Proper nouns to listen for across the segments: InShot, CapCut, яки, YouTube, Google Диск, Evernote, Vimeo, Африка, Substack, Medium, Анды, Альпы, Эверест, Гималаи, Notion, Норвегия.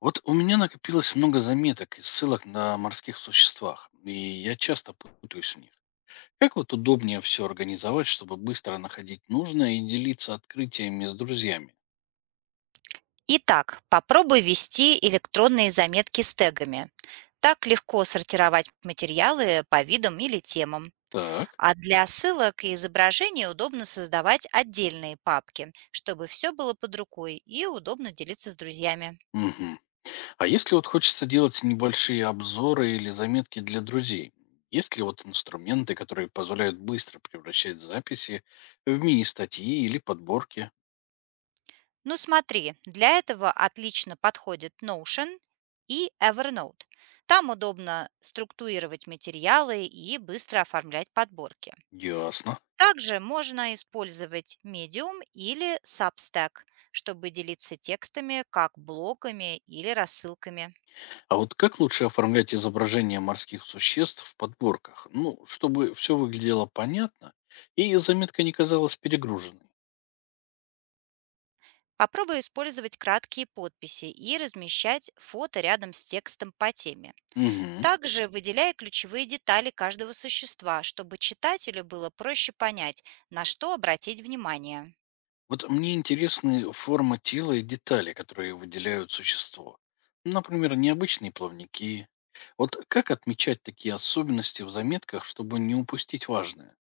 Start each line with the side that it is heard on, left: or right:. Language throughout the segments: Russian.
left: Вот у меня накопилось много заметок и ссылок на морских существах, и я часто путаюсь в них. Как вот удобнее все организовать, чтобы быстро находить нужное и делиться открытиями с друзьями?
right: Итак, попробуй вести электронные заметки с тегами. Так легко сортировать материалы по видам или темам.
left: Так.
right: А для ссылок и изображений удобно создавать отдельные папки, чтобы все было под рукой и удобно делиться с друзьями.
left: Мгм. А если вот хочется делать небольшие обзоры или заметки для друзей, есть ли вот инструменты, которые позволяют быстро превращать записи в мини-статьи или подборки?
right: Ну смотри, для этого отлично подходит Notion и Evernote. Там удобно структурировать материалы и быстро оформлять подборки.
left: Ясно.
right: Также можно использовать Medium или Substack, чтобы делиться текстами как блоками или рассылками.
left: А вот как лучше оформлять изображение морских существ в подборках? Ну, чтобы все выглядело понятно и заметка не казалась перегруженной.
right: Попробуй использовать краткие подписи и размещать фото рядом с текстом по теме.
left: Мгм.
right: Также выделяй ключевые детали каждого существа, чтобы читателю было проще понять, на что обратить внимание.
left: Вот мне интересны форма тела и детали, которые выделяют существо. Например, необычные плавники. Вот как отмечать такие особенности в заметках, чтобы не упустить важное?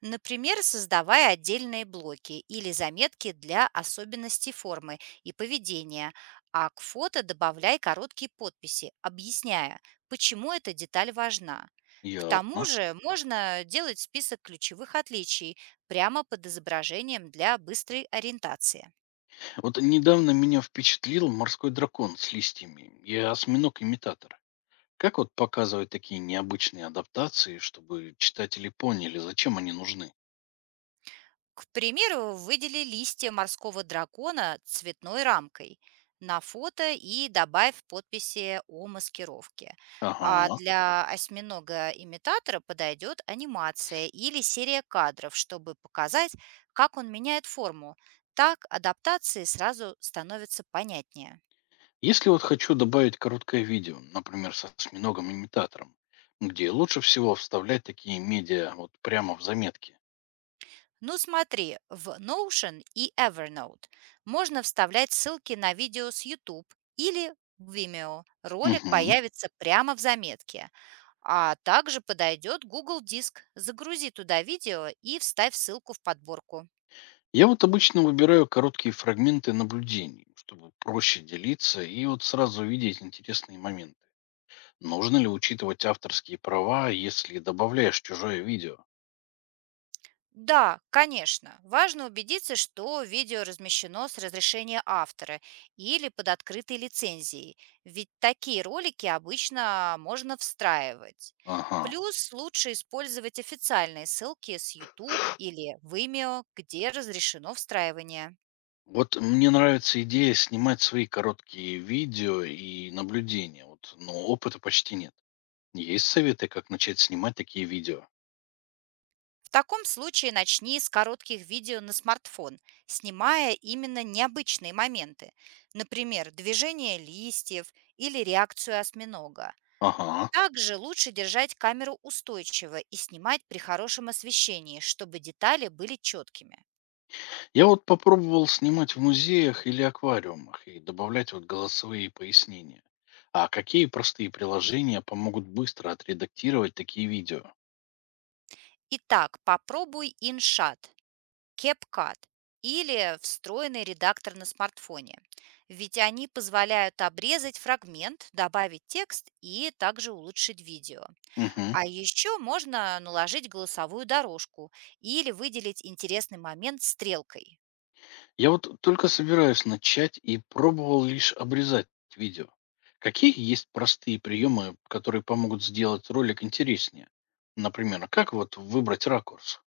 right: Например, создавая отдельные блоки или заметки для особенностей формы и поведения, а к фото добавляй короткие подписи, объясняя, почему эта деталь важна. К тому
left: Ясно.
right: же можно делать список ключевых отличий прямо под изображением для быстрой ориентации.
left: Вот недавно меня впечатлил морской дракон с листьями и осьминог-имитатор. Как вот показывать такие необычные адаптации, чтобы читатели поняли, зачем они нужны?
right: К примеру, выдели листья морского дракона цветной рамкой на фото и добавь подписи о маскировке. А
left: Ага.
right: для осьминога-имитатора подойдет анимация или серия кадров, чтобы показать, как он меняет форму. Так адаптации сразу становятся понятнее.
left: Если вот хочу добавить короткое видео, например, с осьминогом-имитатором, где лучше всего вставлять такие медиа вот прямо в заметки.
right: Ну смотри, в Notion и Evernote можно вставлять ссылки на видео с YouTube или Vimeo. Ролик
left: Мгм.
right: появится прямо в заметке. А также подойдет Google Диск. Загрузи туда видео и вставь ссылку в подборку.
left: Я вот обычно выбираю короткие фрагменты наблюдений, чтобы проще делиться и вот сразу видеть интересные моменты. Нужно ли учитывать авторские права, если добавляешь чужое видео?
right: Да, конечно, важно убедиться, что видео размещено с разрешения автора или под открытой лицензией, ведь такие ролики обычно можно встраивать.
left: Ага.
right: Плюс лучше использовать официальные ссылки с YouTube или Vimeo, где разрешено встраивание.
left: Вот мне нравится идея снимать свои короткие видео и наблюдения, вот, но опыта почти нет. Есть советы, как начать снимать такие видео?
right: В таком случае начни с коротких видео на смартфон, снимая именно необычные моменты, например, движение листьев или реакцию осьминога.
left: Ага.
right: Также лучше держать камеру устойчиво и снимать при хорошем освещении, чтобы детали были четкими.
left: Я вот попробовал снимать в музеях или аквариумах и добавлять вот голосовые пояснения. А какие простые приложения помогут быстро отредактировать такие видео?
right: Итак, попробуй InShot, CapCut или встроенный редактор на смартфоне. Ведь они позволяют обрезать фрагмент, добавить текст и также улучшить видео.
left: Мгм.
right: А еще можно наложить голосовую дорожку или выделить интересный момент стрелкой.
left: Я вот только собираюсь начать и пробовал лишь обрезать видео. Какие есть простые приемы, которые помогут сделать ролик интереснее? Например, как вот выбрать ракурс?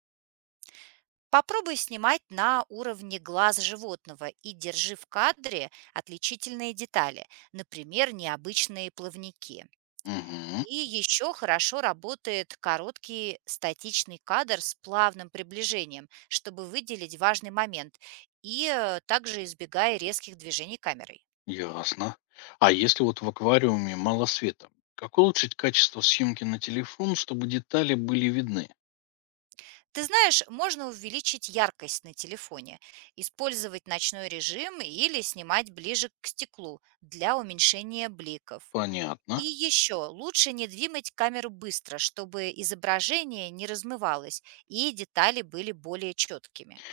right: Попробуй снимать на уровне глаз животного и держи в кадре отличительные детали, например, необычные плавники.
left: Угу,
right: И еще хорошо работает короткий статичный кадр с плавным приближением, чтобы выделить важный момент, и также избегая резких движений камерой.
left: ясно. А если вот в аквариуме мало света, как улучшить качество съемки на телефон, чтобы детали были видны?
right: Ты знаешь, можно увеличить яркость на телефоне, использовать ночной режим или снимать ближе к стеклу для уменьшения бликов.
left: Понятно.
right: И еще лучше не двигать камеру быстро, чтобы изображение не размывалось и детали были более четкими.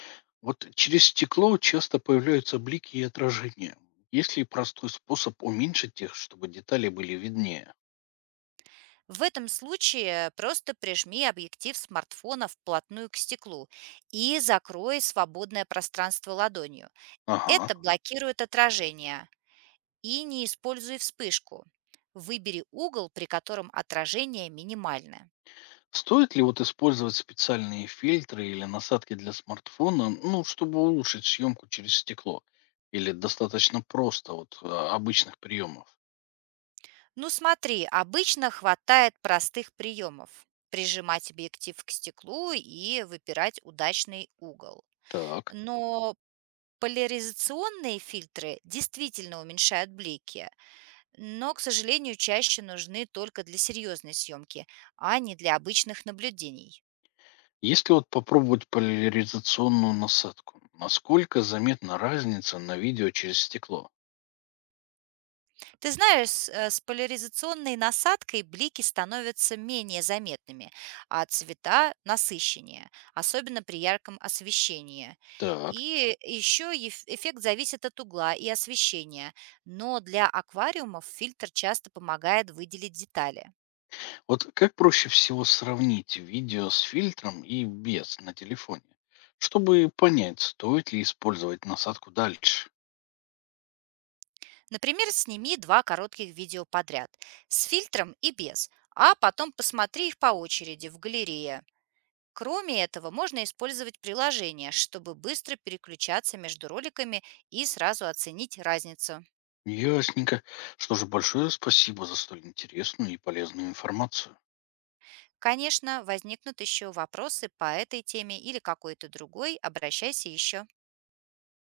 left: Вот через стекло часто появляются блики и отражения. Есть ли простой способ уменьшить их, чтобы детали были виднее?
right: В этом случае просто прижми объектив смартфона вплотную к стеклу и закрой свободное пространство ладонью.
left: Ага.
right: Это блокирует отражение, и не используй вспышку. Выбери угол, при котором отражение минимальное.
left: Стоит ли вот использовать специальные фильтры или насадки для смартфона, ну, чтобы улучшить съемку через стекло? Или достаточно просто вот обычных приемов?
right: Ну смотри, обычно хватает простых приемов. Прижимать объектив к стеклу и выбирать удачный угол.
left: Так,
right: Но поляризационные фильтры действительно уменьшают блики, но, к сожалению, чаще нужны только для серьезной съемки, а не для обычных наблюдений.
left: если вот попробовать поляризационную насадку, насколько заметна разница на видео через стекло?
right: Ты знаешь, с с поляризационной насадкой блики становятся менее заметными, а цвета насыщеннее, особенно при ярком освещении.
left: Так,
right: И еще эффект зависит от угла и освещения, но для аквариумов фильтр часто помогает выделить детали.
left: вот как проще всего сравнить видео с фильтром и без на телефоне, чтобы понять, стоит ли использовать насадку дальше?
right: Например, сними два коротких видео подряд, с фильтром и без, а потом посмотри их по очереди в галерее. Кроме этого, можно использовать приложение, чтобы быстро переключаться между роликами и сразу оценить разницу.
left: Ясненько. Что же, большое спасибо за столь интересную и полезную информацию.
right: Конечно, возникнут еще вопросы по этой теме или какой-то другой, обращайся еще.